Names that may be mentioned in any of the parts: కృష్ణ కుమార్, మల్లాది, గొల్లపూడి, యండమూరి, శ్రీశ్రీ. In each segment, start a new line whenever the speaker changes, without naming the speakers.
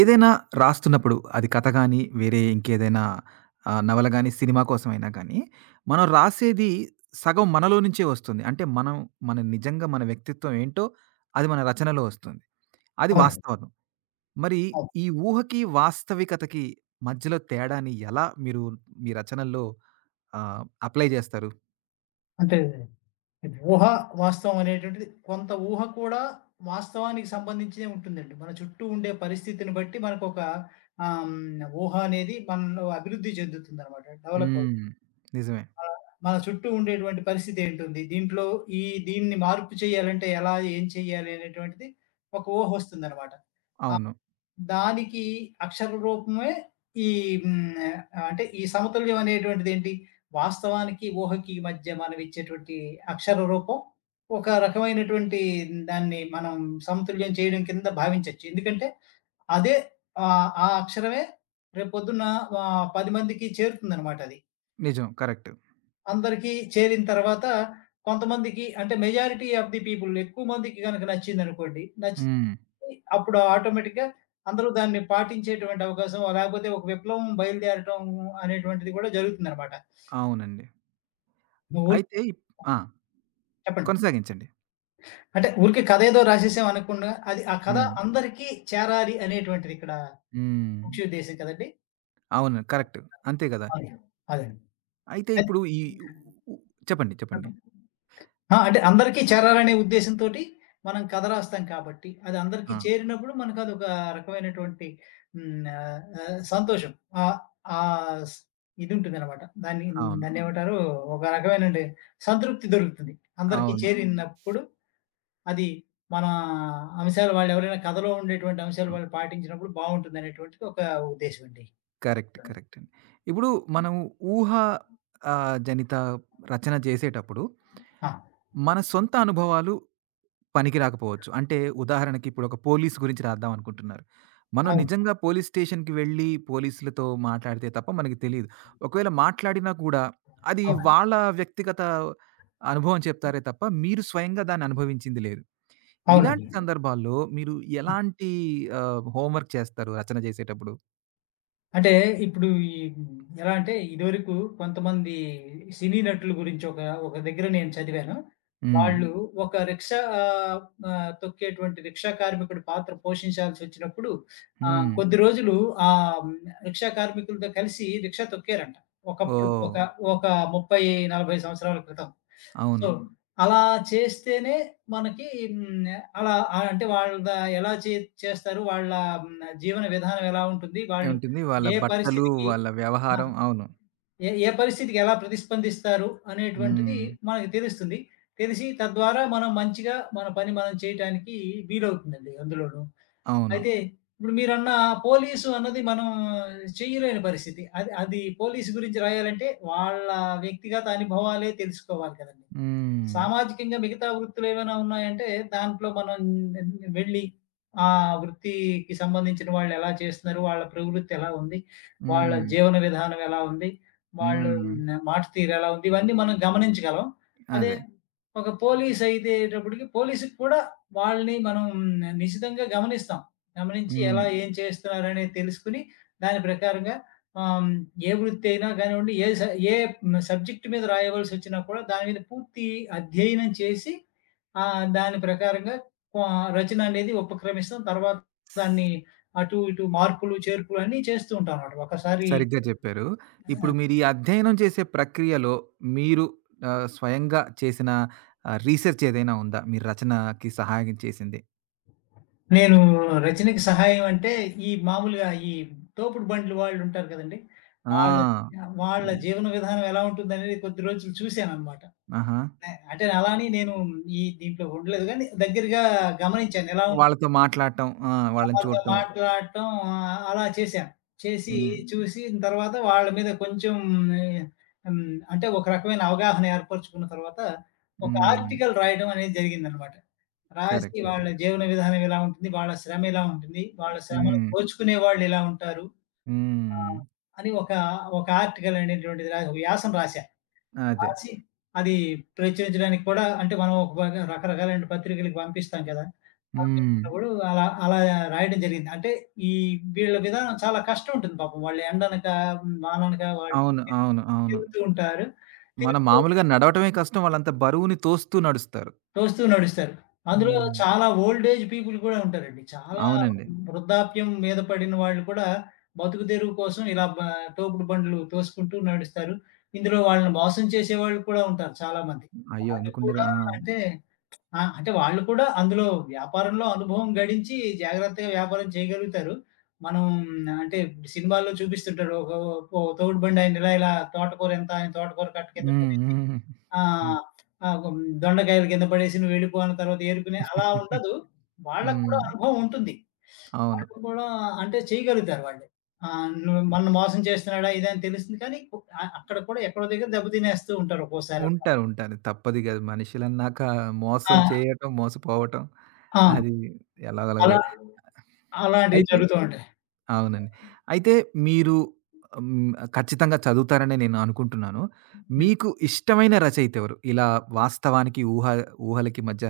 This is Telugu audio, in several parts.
ఏదైనా రాస్తున్నప్పుడు అది కథ గానీ, వేరే ఇంకేదైనా నవల గానీ, సినిమా కోసమైనా గానీ, మనం రాసేది సగం మనలో నుంచే వస్తుంది. అంటే మన నిజంగా మన వ్యక్తిత్వం ఏంటో అది మన రచనలో వస్తుంది. అది
అవునండి.
వాస్తవం. మరి
అవును.
ఈ ఊహకి, వాస్తవికతకి మధ్యలో తేడాని ఎలా మీరు మీ రచనల్లో అప్లై జేస్తారు?
అంటే ఇది ఊహ, వాస్తవం అనేటువంటిది కొంత ఊహ కూడా వాస్తవానికి సంబంధించే ఉంటుందండి. మన చుట్టూ ఉండే పరిస్థితిని బట్టి మనకొక ఊహ అనేది మనలో అభివృద్ధి చెందుతుందనమాట. డెవలప్ అవుతుంది.
హ్మ్. నిజమే.
మన మన చుట్టూ ఉండేటువంటి పరిస్థితి ఏంటుంది? దీంట్లో ఈ దీన్ని మార్పు చేయాలంటే ఎలా? ఏం చేయాలి? అనేటువంటిది ఒక ఊహొస్తుందనమాట.
అవును.
దానికి అక్షర రూపమే ఈ హ్మ్. అంటే ఈ సమతుల్యం అనేటువంటిదేంటి? వాస్తవానికి, ఊహకి మధ్య మనం ఇచ్చేటువంటి అక్షర రూపం ఒక రకమైనటువంటి దాన్ని మనం సమతుల్యం చేయడం కింద భావించొచ్చు. ఎందుకంటే అదే ఆ అక్షరమే రేపొద్దున్న 10 మందికి చేరుతుందనమాట అది.
నిజం. కరెక్ట్.
అందరికీ చేరిన తర్వాత కొంతమందికి అంటే మెజారిటీ ఆఫ్ ది పీపుల్ ఎక్కువ మందికి గనక నచ్చిందనుకోండి. నచ్చి
హ్మ్.
అప్పుడు ఆటోమేటిక్‌గా అందరూ దాన్ని పాటించేటువంటి అవకాశం లేకపోతే ఒక విప్లవం బయలుదేరటం అనేటువంటిది కూడా జరుగుతుందనమాట.
అవునండి.
నువ్వు
అయితే ఆ!
చెప్పండి.
కొనసాగించండి.
అంటే ఊరికే కథ ఏదో రాసేసాం అనకుండా అది ఆ కథ
హ్మ్.
అందరికీ చేరాలి అనేటువంటిది ఇక్కడ
హ్మ్.
ముఖ్య ఉద్దేశ్యం కదండీ!
అవును. కరెక్ట్. అంతే గదా!
అవును. అదే.
అయితే
అయితే
ఇప్పుడు ఈ ఉ చెప్పండి. చెప్పండి.
చెప్పండి. ఆ! అంటే అందరికీ చేరాలనే ఉద్దేశంతోటి మనం కథ రాస్తాం కాబట్టి, అది అందరికీ
ఆ!
చేరినప్పుడు మనకదొక రకమైనటువంటి హ్మ్. ఆహ్, సంతోషం. ఆహ్, ఆహ్, స్ ఇదుంటుందనమాట. దాన్ని
అవును.
దాన్నేమంటారు? ఒక రకమైనండి సంతృప్తి దొరుకుతుంది. అందరికీ
అవును.
చేరినప్పుడు అది మన అంశాలు వాళ్ళెవరైనా కథలో ఉండేటువంటి అంశాలు
అవును.
వాళ్ళు పాటించినప్పుడు బావుంటుందనేటువంటిది ఒక ఉద్దేశం అండి.
కరెక్ట్. కరెక్ట్ అండి. ఇప్పుడు మనం ఊహ జనిత రచన చేసేటప్పుడు
ఆ!
మన సొంత అనుభవాలు పనికి రాకపోవచ్చు. అంటే ఉదాహరణకి ఇప్పుడు ఒక పోలీస్ గురించి రాద్దాం అనుకుంటున్నారు. మనం
అవును.
నిజంగా పోలీస్ స్టేషన్‌కి వెళ్లి పోలీసులతో మాట్లాడితే తప్ప మనకి తెలీదు. ఒకవేళ మాట్లాడినా కూడా అది
అవును.
వాళ్ళ వ్యక్తిగత అనుభవం చెప్తారే తప్ప మీరు స్వయంగా దాన్ని అనుభవించింది లేదు.
అవునండి.
ఇలాంటి సందర్భాల్లో మీరు ఎలాంటి హోంవర్క్ చేస్తారు రచన చేసేటప్పుడు?
అంటే ఇప్పుడు ఎలా అంటే ఇదివరకు కొంతమంది సినీ నటుల గురించి ఒక ఒక దగ్గర నేను చదివాను.
హ్మ్.
వాళ్ళు ఒక రిక్షా ఆహ్, ఆహ్, తొక్కేటువంటి రిక్షా కార్మికుడి పాత్ర పోషించాల్సొచ్చినప్పుడు
హ్మ్.
కొద్ది రోజులు ఆ హ్మ్, రిక్షా కార్మికులతో కలిసి రిక్షా తొక్కారంట. ఒకప్పుడు
ఓహ్!
ఒక ఓహో! ఒక 30, 40 సంవత్సరాల క్రితం. సో,
అవును.
హ్మ్. అలా చేస్తేనే మనకి హ్మ్, అలా అంటే వాళ్ళ ఎలా చే చేస్తారు? వాళ్ళ హ్మ్, జీవన విధానం ఎలా ఉంటుంది? వాళ్ళు
ఏముంటుంది వాళ్ళ
ఏ
బట్టలు,
పరిస్థితికి
వాళ్ళ
ఆ!
వ్యవహారం. అవును.
ఏ ఏ పరిస్థితికి ఎలా ప్రతిస్పందిస్తారు అనేటువంటిది
హ్మ్.
మనకు తెలుస్తుంది. తెలిసి తద్వారా మనం మంచిగా మన పని మనం చేయటానికి వీలవుతుందండి అందులోను.
అవును.
అయితే ఇప్పుడు మీరన్న పోలీసు అన్నది మనం చేయలేని పరిస్థితి. అది అది పోలీసు గురించి రాయాలంటే వాళ్ళ వ్యక్తిగత అనుభవాలే తెలుసుకోవాలి కదండీ!
హ్మ్.
సామాజికంగా మిగతా వృత్తులేమైనా ఉన్నాయంటే, దాంట్లో మనం వెళ్ళి ఆ వృత్తికి సంబంధించిన వాళ్ళెలా చేస్తున్నారు? వాళ్ళ ప్రవృత్తి ఎలా ఉంది? వాళ్ళ
హ్మ్.
జీవన విధానం ఎలా ఉంది? వాళ్ళు
హ్మ్.
న మాట తీరెలా ఉంది? ఇవన్నీ మనం గమనించగలం. అదే
అదే.
ఒక పోలీస్ అయ్యేటప్పటికి పోలీస్‌కి కూడా వాళ్ళని మనం నిశితంగా గమనిస్తాం. గమనించి
హ్మ్.
ఎలా ఏం చేస్తున్నారనేది తెలుసుకొని దాని ప్రకారంగా ఆహ్, హ్మ్. ఏ వృత్తి అయినా గానివ్వండి, ఏ సబ్జెక్ట్ మీద రాయవలసొచ్చినా కూడా దాని మీద పూర్తి అధ్యయనం చేసి, దాని ప్రకారంగా క్వ రచన అనేది ఉపక్రమిస్తాం. తర్వాత దాన్ని అటు, ఇటు మార్పులు, చేర్పులు అన్నీ చేస్తూ ఉంటానమాట. ఒకసారి
సరిగ్గా చెప్పారు. ఇప్పుడు
ఆ!
మీరు ఈ అధ్యయనం చేసే ప్రక్రియలో మీరు స్వయంగా చేసిన రీసెర్చ్ ఏదైనా ఉందా? మీ రచనకి సహాయం చేసింది?
నేను రచనకి సహాయం అంటే, మామూలుగా తోపుడు బండ్లు వాళ్ళుంటారు కదండీ! వాళ్ళ
ఆ!
వాళ్ళ
హ్మ్.
జీవన విధానం ఎలా ఉంటుందనేది కొద్ది రోజులు చూసాననమాట.
ఆహా!
నే అంటే అలా అని నేను దీంట్లో ఉండలేదు గానీ, దగ్గరగా గమనించాను. ఎలా ఉంటుందో
వాళ్ళతో మాట్లాడటం. ఆ! వాళ్ళని
వాళ్ళతో
చూడటం.
మాట్లాడటం అలా చేశాను. చేసి
హ్మ్.
చూసిన తర్వాత వాళ్ళ మీద కొంచెం అంటే ఒక రకమైన అవగాహన ఏర్పరుచుకున్న తర్వాత ఒక
హ్మ్.
ఆర్టికల్ రాయడం అనేది జరిగిందనమాట. రాసి
కరెక్ట్.
వాళ్ళ
కరెక్ట్.
జీవన విధానం ఎలా ఉంటుంది? వాళ్ళ శ్రమ ఎలా ఉంటుంది? వాళ్ళ శ్రమను
హ్మ్.
దోచుకునే వాళ్ళు ఎలా ఉంటారు? ఆ!
హ్మ్.
అని ఒక ఆర్టికల్ అనేటువంటిది వ్యాసం రాశా.
అదే.
రాసి అది ప్రచురించడానికి కూడా అంటే మనం ఒక బాగా రకరకాలైన పత్రికలకి పంపిస్తాం కదా!
హ్మ్.
పంపించినప్పుడు అలా అలా రాయడం జరిగింది. అంటే ఈ వీళ్ళ విధానం చాలా కష్టం ఉంటుంది పాపం. వాళ్ళు ఎండనక, వాననక వాళ్ళు
అవును. అవును. అవును.
తిరుగుతూ ఉంటారు.
మనం
తిరుగుతూ
మామూలుగా నడవటమే కష్టం. వాళ్ళంత బరువుని తోస్తూ నడుస్తారు.
తోస్తూ నడుస్తారు. అందులో
హ్మ్.
చాలా ఓల్డ్ ఏజ్ పీపుల్ కూడా ఉంటారండి. చాలా
అవునండి.
వృద్ధాప్యం మీద పడిన వాళ్ళు కూడా బతుకు తెరువు కోసం ఇలా బ తోపుడు బండ్లు తోసుకుంటూ నడుస్తారు. ఇందులో వాళ్ళని మోసం చేసేవాళ్ళు కూడా ఉంటారు చాలామంది.
అయ్యో!
వాళ్ళు
ఎందుకుండరు.
కూడా
ఆ!
అంటే ఆ! అంటే వాళ్ళు కూడా అందులో వ్యాపారంలో అనుభవం గడించి జాగ్రత్తగా వ్యాపారం చేయగలుగుతారు. మనం అంటే సినిమాల్లో చూపిస్తుంటారు. ఒక ఓ తోపుడు బండాయన ఇలా ఇలా తోటకూర ఎంత ఆయన తోటకూర కట్ట కింద పడేసి
హ్మ్.
ఆ!
హ్మ్.
దొండకాయలు కింద పడేసి నువ్వు వెళ్ళిపో అన్న తర్వాత ఏరుకునే అలా ఉండదు. వాళ్ళకి కూడా
హ్మ్.
అనుభవం ఉంటుంది.
అవును.
వాళ్ళు కూడా అంటే చేయగలుగుతారు వాళ్ళు. నువ్వు మనల్ని మోసం చేస్తున్నాడా ఇది అని తెలుస్తుంది కానీ అక్కడ కూడా ఎక్కడో దగ్గర దెబ్బ తినేస్తూ ఉంటారు ఒక్కోసారి.
ఉంటారు. ఉంటారు. తప్పదు కదా! మనుషులన్నాక మోసం
ఆ!
చేయటం, మోసపోవటం
ఆ!
అది ఎలాగోలా
అలా
జరు
అలాంటివి
అయితే
జరుగుతూ ఉంటాయి.
అవునండి. అయితే మీరు హ్మ్. ఖచ్చితంగా చదువుతారనే నేను అనుకుంటున్నాను.
హ్మ్.
మీకు ఇష్టమైన రచయిత ఎవరు? ఇలా వాస్తవానికి, ఊహలకి మధ్య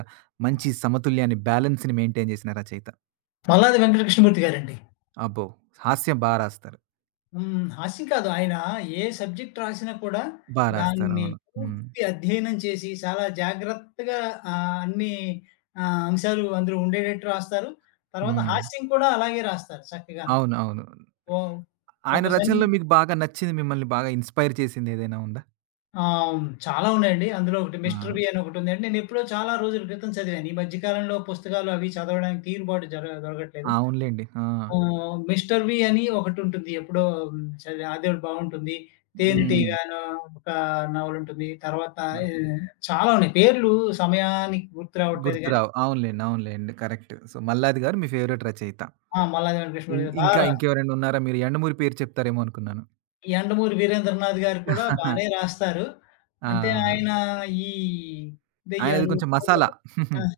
మంచి సమతుల్యాన్ని, బ్యాలెన్స్‌ని మెయింటైన్ చేసిన రచయిత.
మల్లాది వెంకట కృష్ణమూర్తి గారండి.
అబ్బో! హాస్యం బా రాస్తారు.
హ్మ్. హాస్యం కాదు. ఆయన ఏ సబ్జెక్ట్ రాసినా కూడా
బా
హ్మ్.
రాస్తారు.
దాన్ని
అవును. హ్మ్.
పూర్తి అధ్యయనం చేసి, చాలా జాగ్రత్తగా అన్ని అంశాలు అందులో ఉండేటట్టు రాస్తారు. తర్వాత
హ్మ్.
హాస్యం కూడా అలాగే రాస్తారు చక్కగాను.
అవును. అవును.
ఓ
ఆయన
ఒక సన్
రచనలో మీకు బాగా నచ్చింది, మిమ్మల్ని బాగా ఇన్‌స్పైర్ చేసింది ఏదైనా ఉందా?
ఆహ్, చాలా ఉన్నాయండి. అందులో ఒకటి
ఆ!
'మిస్టర్ బి' అని ఒకటుందండి. నేనెప్పుడో చాలా రోజుల క్రితం చదివాను. ఈ మధ్య కాలంలో పుస్తకాలు అవి చదవడానికి తీరుబాటు జర దొరకట్లేదు.
అవునులెండి. ఆ!
'మిస్టర్ వి' అని ఒకటుంటుంది. ఎప్పుడో చదివా. అది ఒకటి బావుంటుంది.
హ్మ్.
'తేనెటీగ' అనో ఒక నావెలుంటుంది. తర్వాత ఈ చాలా ఉన్నాయి. పేర్లు సమయానికి గుర్తు రావట్లేదు గానీ
గుర్తురావు. అవునులెండి. అవునులెండి. కరెక్ట్. సో, మల్లాది గారు మీ ఫేవరెట్ రచయిత.
ఆ! 'మల్లాది వెంకటేశ్వర' గారు బాగా
ఇంకా
రాస్తారు.
ఇంకెవరైనా ఉన్నారా? మీరు 'యండమూరి' పేరు చెప్తారేమో అనుకున్నాను.
ఈ 'యండమూరి వీరేంద్రనాథ్' గారు కూడా బానే రాస్తారు. అంటే
ఆ!
ఆయన ఈ
ఆయనది
దెయ్యాలు,
కొంచెం
భూతాలు
మసాలా.
ఆ!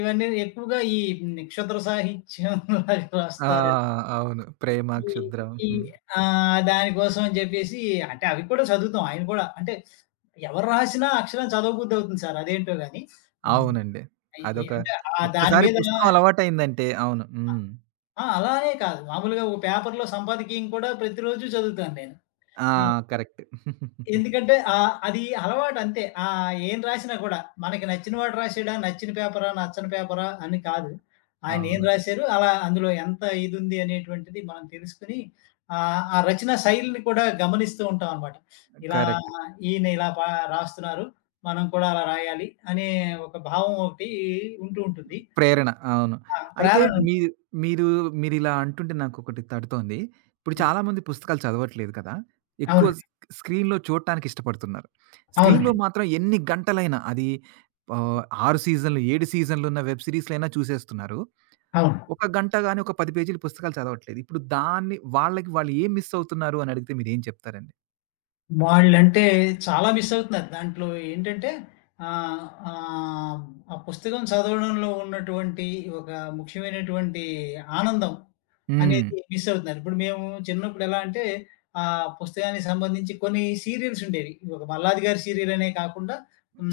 ఇవన్నీ ఎక్కువగా నక్షత్ర సాహిత్యం లాగా
ఆ!
రాస్తారని
అవును. 'ప్రేమ
ఈ
క్షుద్రం.'
ఈ
హ్మ్.
ఆ! దానికోసం అని జెప్పేసి అంటే అవి కూడా చదువుతాం. ఆయన కూడా అంటే ఎవరు రాసినా అక్షరం చదవబుద్ధి అవుతుంది సార్ అదేంటో గాని. హ్మ్.
అవునండి.
అయి ఎ
అదొక
అంటే దాని
ఒక్కసారి
మీద
పుస్తకం అలవాటయిందంటే అవును. హ్మ్.
ఆ! అలా అనే కాదు. మామూలుగా ఒక పేపర్‌లో సంపాదకీయం కూడా ప్రతిరోజు చదువుతాను నేను.
ఆ! కరెక్ట్.
ఎందుకంటే అది అలవాటు అంతే. ఏం రాసినా కూడా మనకి నచ్చిన వాడు రాసాడా, నచ్చిన పేపరా, నచ్చని పేపరా అని కాదు. ఆయన ఏం
అవును.
రాసారు, అలా అందులో ఎంత ఇదుంది అనేటువంటిది మనం తెలుసుకొని ఆ రచనా శైలిని కూడా గమనిస్తూ ఉంటాం అనమాట. ఇలా
కరెక్ట్.
ఈయన ఇలా పా రాస్తున్నారు. మనం కూడా అలా రాయాలి అనే ఒక భావం ఒకటి ఉంటూ ఉంటుంది.
ప్రేరణ. అవును.
ఆ!
అయితే
ప్రేరణ. ఉంటుంది.
మీ మీరు మీరిలా అంటుంటే నాకొకటి తడుతోంది. ఇప్పుడు చాలామంది పుస్తకాలు చదవట్లేదు కదా! ఎక్కువ స్
అవునండి.
స్క్రీన్‌లో చూడటానికి ఇష్టపడుతున్నారు. స్క్రీన్‌లో
అవునండి.
మాత్రం ఎన్ని గంటలైనా అది ఆహ్, 6 సీజన్‌లు, 7 సీజన్‌లున్న వెబ్ సీరీస్‌లైనా చూసేస్తున్నారు.
అవును.
ఒక గంట గాని, ఒక 10 పేజీలు పుస్తకాలు చదవట్లేదు. ఇప్పుడు దాన్ని వాళ్ళకి వాళ్ళు ఏం మిస్ అవుతున్నారు అని అడిగితే మీరేం చెప్తారండి?
వాళ్ళంటే చాలా మిస్ అవుతున్నారు. దాంట్లో ఏంటంటే ఆహ్, ఆహ్, ఆ పుస్తకం చదవడంలో ఉన్నటువంటి ఒక ముఖ్యమైనటువంటి ఆనందం
హ్మ్.
అనేది మిస్ అవుతున్నారు. ఇప్పుడు మేము చిన్నప్పుడు ఎలా అంటే ఆ పుస్తకానికి సంబంధించి కొన్ని సీరియల్స్ ఉండేవి. ఒక మల్లాది గారి సీరియల్ అనే కాకుండా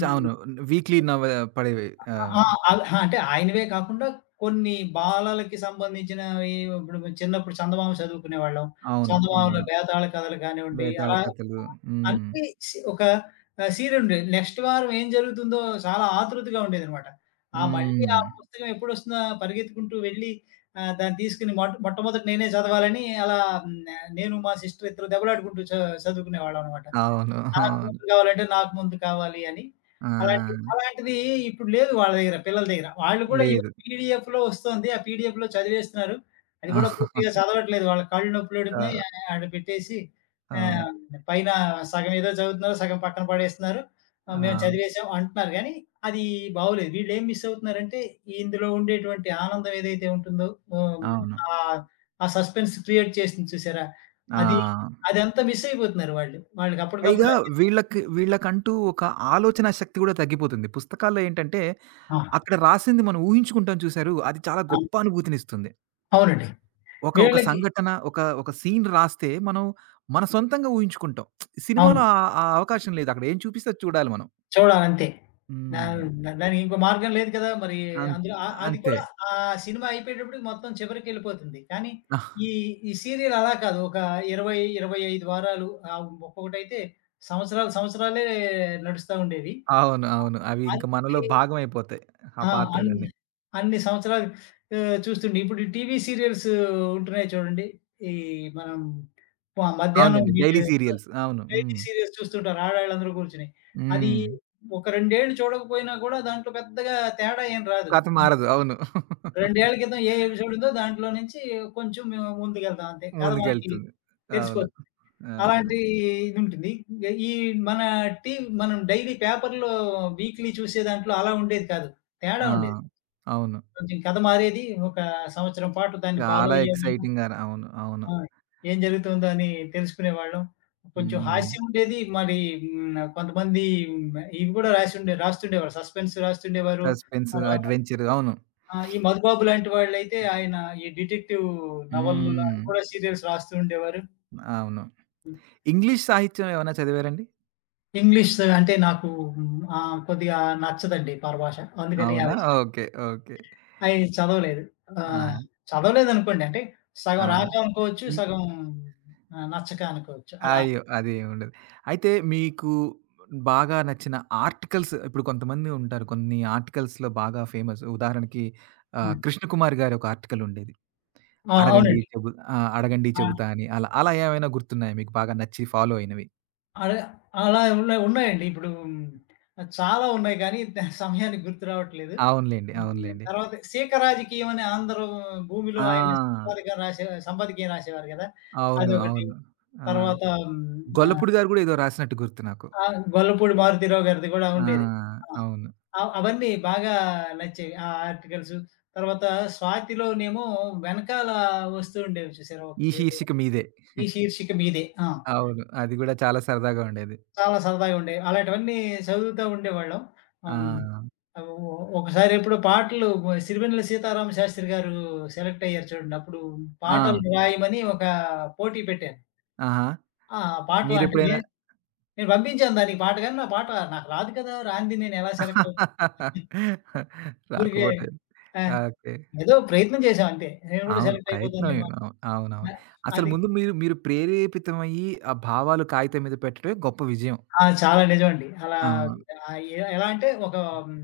చ అవును. వీక్లీ నవ పడేవి. ఆహ్,
ఆ! ఆ! అంటే ఆయనవే కాకుండా కొన్ని బాలలకి సంబంధించినవి ఇప్పుడు చిన్నప్పుడు చందమామ చదువుకునేవాళ్ళం.
అవును.
చందమామలో
అవును.
బేతాళ కథలు కానివ్వండి,
బేతాళ
అలా
కథలు. హ్మ్.
అన్నీ ఒక సీరియల్ ఉండేది. నెక్స్ట్ వారం ఏం జరుగుతుందో చాలా ఆతృతగా ఉండేదనమాట. ఆ మళ్ళీ ఆ
హ్మ్.
పుస్తకం ఎప్పుడొస్తుందా పరిగెత్తుకుంటూ వెళ్ళి దాన్ని తీసుకొని మొట్టమొదట నేనే చదవాలని అలా హ్మ్, నేను మా సిస్టర్ ఇద్దరు దెబ్బలాడుకుంటూ చదువుకునేవాళ్ళం అనమాట.
అవును.
నాకు
అవును.
ముందు కావాలంటే, నాకు ముందు కావాలి అని.
ఆ!
అలాంటిది ఇప్పుడు లేదు వాళ్ళ దగ్గర, పిల్లల దగ్గర. వాళ్ళు కూడా
లేదు.
ఈవెన్ పీడీఎఫ్‌లో వస్తోంది. ఆ పీడీఎఫ్‌లో చదివేస్తున్నారు. అది
ఆ!
కూడా పూర్తిగా చదవట్లేదు. వాళ్ళ కళ్ళు నొప్పులెడుతున్నాయి. ఆడ పెట్టేసి
అవును.
ఆహ్, పైన సగం ఏదో చదువుతున్నారు, సగం పక్కన పడేస్తున్నారు. మేము
ఆ!
చదివేసాం అంటున్నారు గానీ, అది బాగోలేదు. వీళ్ళేం మిస్ అవుతున్నారంటే, ఇందులో ఉండేటువంటి ఆనందం ఏదైతే ఉంటుందో హ్మ్,
అవును.
ఆహ్, ఆ సస్పెన్స్ క్రియేట్ చేసింది చూసారా?
ఆ!
అది అదంతా మిస్ అయిపోతున్నారు వాళ్ళు. వాళ్ళకి అప్పటికప్పుడు
పైగా వీళ్ళకి వీళ్ళకంటూ ఒక ఆలోచనా శక్తి గూడా తగ్గిపోతుంది. పుస్తకాల్లో ఏంటంటే,
ఆ!
అక్కడ రాసింది మనం ఊహించుకుంటాం చూసారు, అది చాలా
ఆ!
గొప్ప అనుభూతినిస్తుంది.
అవునండి.
ఒక ఒక
వీళ్ళకి
సంఘటన, ఒక ఒక సీన్ రాస్తే మనం మన సొంతంగా ఊహించుకుంటాం. సినిమాలో
అవును.
ఆ ఆ అవకాశం లేదు. అక్కడ ఏం చూపిస్తే అది చూడాలి మనం.
చూడాలంతే. దా
హ్మ్.
దా దానికి ఇంకో మార్గం లేదు కదా! మరి
అన్
అందులో అది
అంతే.
కూడా ఆ సినిమా అయిపోయేటప్పటికి మొత్తం చివరికెళ్ళిపోతుంది. కానీ ఈ, ఈ సీరియల్ అలా కాదు. ఒక 20, 25 వారాలు ఒక్కొక్కటైతే సంవత్సరాలే నడుస్తా ఉండేవి.
అవును. అవును. అవి ఇంక మనలో
అన్ని
భాగమైపోతాయి. ఆ
ఆ! అన్ని,
పాత్రలన్నీ.
అన్ని సంవత్సరాలు చూస్తుండే. ఇప్పుడు ఈ టీవీ సీరియల్స్ ఉంటున్నాయి చూడండి. ఈ మనం మ మధ్యాహ్నం
అవునండి.
వీడు
డైలీ సీరియల్స్. అవును.
డైలీ
హ్మ్.
సీరియల్స్ చూస్తుంటారు ఆడాళ్ళందరూ కూర్చొని. అది
హ్మ్.
ఒక 2 ఏళ్ళు చూడకపోయినా కూడా దాంట్లో పెద్దగా తేడా ఏం రాదు.
కథ మారదు. అవును.
2 ఏళ్ల క్రితం ఏ ఎపిసోడ్ ఉందో దాంట్లో నుంచి కొంచెం మేము ముందుకెళ్తాం అంతే. కథ మనకి
ముందుకెళ్తుంది. అవును.
తెలిసిపోతుంది.
ఆ!
అలాంటి ఇదుంటుంది. ఇంగ ఈ మన టీ మనం డైలీ పేపర్‌లో వీక్లీ చూసే దాంట్లో అలా ఉండేది కాదు. తేడా
ఆ!
ఉండేది.
అవును.
కొంచెం కథ మారేది. ఒక సంవత్సరం పాటు దాన్ని ఫాలో
చాలా
అయ్యేవాళ్ళం.
ఎక్సైటింగ్‌గాను అవును. అవును.
ఆ! ఏం జరుగుతుందో అని తెలుసుకునేవాళ్ళం. కొంచెం
హ్మ్.
హాస్యం ఉండేది. మరి కొంతమంది ఇవి కూడా రాస్తుండేవారు. సస్పెన్స్ రాస్తుండేవారు.
సస్పెన్స్,
తర్వాత
అడ్వెంచర్ అవును.
ఆ! ఈ 'మధుబాబు' లాంటి వాళ్ళైతే ఆయన డిటెక్టివ్ నవలలు
హ్మ్.
అవి కూడా సీరియల్స్ రాస్తూ ఉండేవారు.
అవును.
హ్మ్.
ఇంగ్లీష్ సాహిత్యం ఏమైనా చదివారండి?
ఇంగ్లీష్ అంటే నాకు కొద్దిగా నచ్చదండి పరభాష. అందుకని
అవునా?
అవి
ఓకే. ఓకే.
చదవలేదు. ఆహ్,
ఆహా!
చదవలేదనుకోండి. అంటే
ఆ!
సగం రాక అనుకోవచ్చు. సగం నచ్చక అనుకోవచ్చు. అలా.
అయ్యో! అదేముండదు. అయితే మీకు బాగా నచ్చిన ఆర్టికల్స్ ఇప్పుడు కొంతమంది ఉంటారు. కొన్ని ఆర్టికల్స్‌లో బాగా ఫేమస్. ఉదాహరణకి
ఆ!
కృష్ణ కుమార్ గారి ఒక ఆర్టికల్ ఉండేది.
ఆ!
అడగండి
అవునండి.
చెబు ఆ! అడగండి చెబుతా
ఆ!
అని. అలా అలా ఏమైనా గుర్తున్నాయా మీకు బాగా నచ్చి ఫాలో అయినవి?
అలా అలా ఉన్నాయండి. ఇప్పుడు చాలా ఉన్నాయి కానీ ద- సమయానికి గుర్తు రావట్లేదు.
అవునులెండి.
హ్మ్.
అవునులెండి.
తర్వాత 'సీక రాజకీయం' అని భూమిలో ఆయన
ఆ!
రాసే సంపాదకీయం రాసేవారు కదా!
అవును.
అదొకటి.
అవును. ఆ!
తర్వాత హ్మ్.
గొల్లపూడి గారు గూడా ఏదో రాసినట్టు గుర్తు నాకు.
గొల్లపూడి మారుతీరావు గారిది కూడా
ఆ!
ఉండేది. ఆ!
అవును.
అవన్నీ బాగా నచ్చేవి. ఆ ఆర్టికల్స్. తర్వాత 'స్వాతి'లోనేమో వెనకాల వస్తూ ఉండేవి చూసారా
ఈ
ఒకటేదో
శీర్షిక మీదే.
ఈ శీర్షిక మీదే. ఆ!
అవును. అది గూడా చాలా సరదాగా ఉండేది.
చాలా సరదాగా ఉండేవి. అలాంటివన్నీ చదువుతా ఉండేవాళ్ళం.
ఆ!
హ్మ్. ఆహ్, ఒ ఒకసారి ఎప్పుడో పాటలు సిరివెన్నెల సీతారామ శాస్త్రి గారు సెలెక్ట్ అయ్యారు చూడండి. అప్పుడు
ఆ!
పాటలు రాయమని ఒక పోటీ పెట్టాను.
ఆహా!
ఆ! పాటలు అంటే
మీరెప్పుడైనా
నేను నేను పంపించాను దానికి పాట గాని, నా పాట నాకు రాదు కదా! రానిది నేను ఎలా సెలెక్ట్ అవుతాను? ఊరికే
రాకపోతే
ఆ!
ఓకే.
ఏదో ప్రయత్నం చేశాం అంతే. నేను కూడా
అవును.
సెలెక్ట్
ప్రయత్నం
అయిపోతానేమో
అవును. అవునవును.
అని.
అసలు
అది
ముందు మీరు మీరు ప్రేరేపితమయ్యి ఆ భావాలు కాగితం మీద పెట్టడమే గొప్ప విజయం.
ఆ! చాలా నిజమండి. అలా
అవును.
ఆహ్, ఎ ఎలా అంటే ఒక హ్మ్,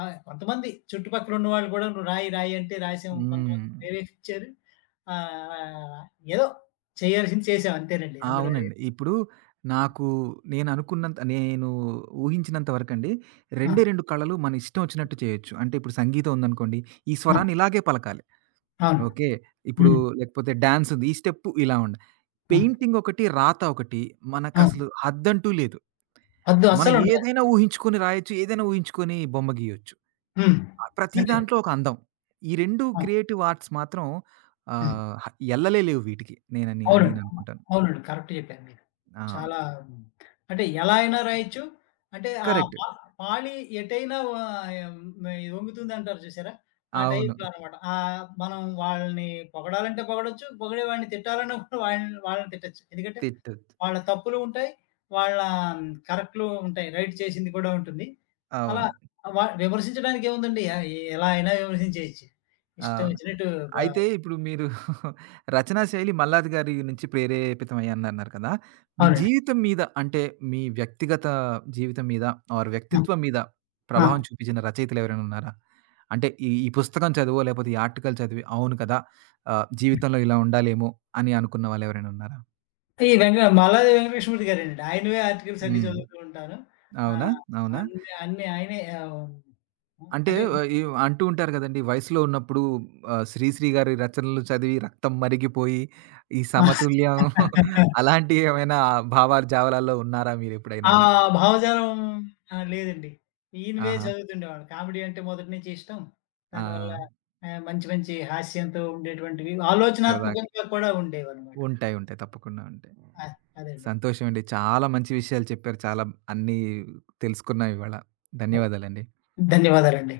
కొంతమంది చుట్టుపక్కల ఉన్నవాళ్ళు కూడా "నువ్వు రాయి, రాయి" అంటే రాసాం.
హ్మ్.
కొంతమంది ప్రేరేపించారు. ఆహ్, ఏదో చేయాల్సింది చేసాం అంతేనండి. అందులో అది
అవునండి. ఇప్పుడు నాకు నేను అనుకున్నంత నేను ఊహించినంత వరకండి,
ఆ!
రెండే 2 కళలు మన ఇష్టం వచ్చినట్టు చేయొచ్చు. అంటే ఇప్పుడు సంగీతం ఉందనుకోండి, ఈ
ఆ!
స్వరాన్ని ఇలాగే పలకాలి.
అవును.
ఓకే. ఇప్పుడు
హ్మ్.
లేకపోతే డాన్స్ ఉంది. ఈ స్టెప్ ఇలా ఉండాలి.
ఆ!
పెయింటింగ్ ఒకటి, రాత ఒకటి
అవును.
మనకసలు హద్దంటూ లేదు.
వద్దు
మనం
అస్సలుండదండి.
ఏదైనా ఊహించుకొని రాయొచ్చు. ఏదైనా ఊహించుకొని బొమ్మ గీయొచ్చు.
హ్మ్.
ప్రతి
అంటే
దాంట్లో ఒక అందం. ఈ 2
ఆ!
క్రియేటివ్ ఆర్ట్స్ మాత్రం
హ్మ్.
ఆహ్, హ ఎల్లలేవు వీటికి. నేనని
అవునండి.
నేననుకుంటాను.
అవునండి. కరెక్ట్ చెప్పారు మీరు.
ఆ!
చాలా అంటే ఎలా అయినా రాయొచ్చు. అంటే ఆ
కరెక్ట్.
పా పాళీ ఎటైనా వా ఆహ్, హ్మ్, వంగుతుందంటారు చూసారా? ఆ
అవును.
టైప్‌లో అన్నమాట. మనం వాళ్ళని పొగడాలంటే పొగడొచ్చు. పొగిడేవాడిని తిట్టాలన్నా కూడా వాళ్ళని వాళ్ళని తిట్టొచ్చు. ఎందుకంటే
తిట్టొచ్చు.
వాళ్ళ తప్పులు ఉంటాయి. వాళ్ళ కరెక్ట్‌లు ఉంటాయి. రైట్ చేసింది కూడా ఉంటుంది. అలా
అవును.
విమర్శించడానికి ఏముందండి? ఎలా అయినా విమర్శించేయొచ్చు. ఇష్టం
అవును.
వచ్చినట్టు బ
అయితే ఇప్పుడు మీరు రచనా శైలి మల్లాది గారి నుంచి ప్రేరేపితమయ్యిందన్నారు కదా! మీ
అవునండి.
జీవితం మీద అంటే మీ వ్యక్తిగత జీవితం మీద ఆర్
ఆ!
వ్యక్తిత్వం మీద
ఆ!
ప్రభావం చూపించిన రచయితలు ఎవరైనా ఉన్నారా? అంటే ఈ ఈ పుస్తకం చదివో లేకపోతే ఈ ఆర్టికల్ చదివి అవును కదా! జీవితంలో ఇలా ఉండాలేమో అని అనుకున్న వాళ్ళెవరైనా ఉన్నారా?
ఈ వెంక మల్లాది వెంకటలక్ష్మీపతి గారేనండి. ఆయనవే ఆర్టికల్స్ అన్నీ
హ్మ్.
చదువుతూ ఉంటాను.
అవునా?
ఆహ్,
అవునా?
అన్ని అన్ని ఆయనే
అంటే
అంటే
ఆహ్, ఈ అంటూ ఉంటారు గదండీ! వయసులో ఉన్నప్పుడు 'శ్రీశ్రీ' గారి రచనలు చదివి రక్తం మరిగిపోయి, ఈ సమతుల్యం అలాంటి ఏమైనా భావాలు, జావలాల్లో ఉన్నారా మీరెప్పుడైనా
ఆ
అని?
భావజాలం లేదండి. ఈయనవే
ఆహా!
చదువుతుండేవాళ్ళం. కామెడీ అంటే మొదటి నుంచి ఇష్టం.
ఆ!
దానివల్ల మంచి మంచి హాస్యంతో ఉండేటువంటివి
సరదాగా.
ఆలోచనాత్మకంగా కూడా ఉండేవన్నమాట.
ఉంటాయి. ఉంటాయి. తప్పకుండా ఉంటాయి.
ఆ! అదండి.
సంతోషమండి. చాలా మంచి విషయాలు చెప్పారు. చాలా అన్నీ తెలుసుకున్నాం ఇవాళ. ధన్యవాదాలండి.
ధన్యవాదాలండి.